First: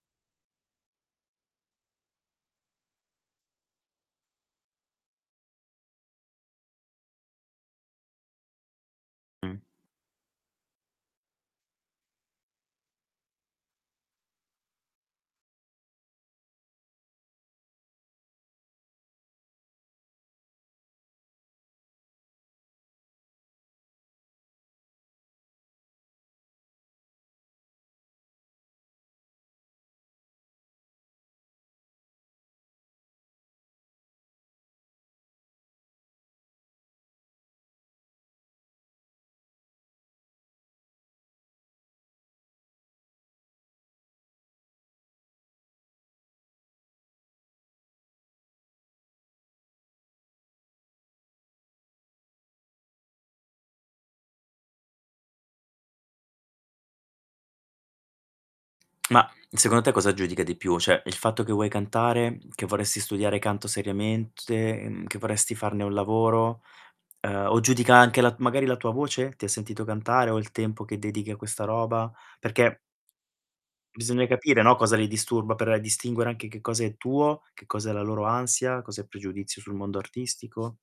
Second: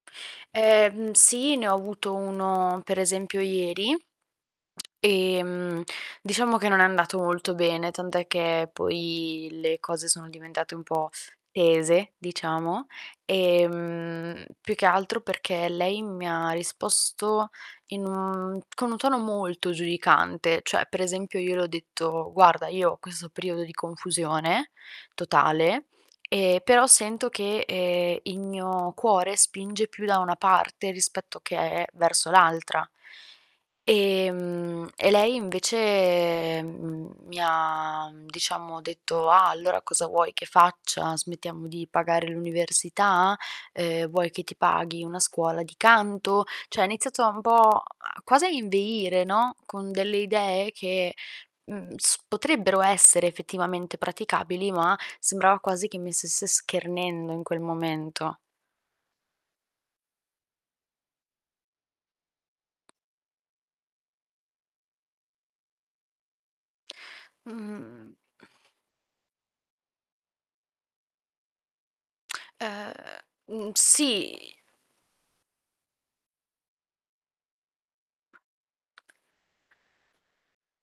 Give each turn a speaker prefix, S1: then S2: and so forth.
S1: Ehm, mhmm, sì, ne ho avuto uno per esempio ieri, ehm, diciamo che non è andato molto bene, tant'è che poi
S2: Mh.
S1: le cose sono diventate un po' tese, diciamo. Ehm, più che altro, perché lei mi ha risposto in un, mhmm, con un tono molto giudicante. Cioè, per esempio io le ho detto: "Guarda, io ho questo periodo di confusione, totale, ehm, però sento che, ehm, il mio cuore spinge più da una parte rispetto che verso l'altra". Ehm, e lei invece, mhmm, mi ha, diciamo, detto: "Ah, allora cosa vuoi che faccia? Smettiamo di pagare l'università? Uhm, vuoi che ti paghi una scuola di canto?" Cioè ha iniziato un po' quasi a inveire, no, con delle idee che, mhmm, s potrebbero essere effettivamente praticabili, ma sembrava quasi che mi stesse schernendo in quel momento.
S2: Ma, secondo te cosa giudica di più? Cioè il fatto che vuoi cantare, che vorresti studiare canto seriamente, che vorresti farne un lavoro? Uhm, o giudica
S1: Mhmm
S2: anche la magari la tua voce? Ti ha sentito cantare o il tempo che dedichi a questa roba? Perché
S1: Ehm, mhmm,
S2: bisogna
S1: sì
S2: capire, no, cosa li disturba per distinguere anche che cosa è tuo, che cosa è la loro ansia, cos'è pregiudizio sul mondo artistico.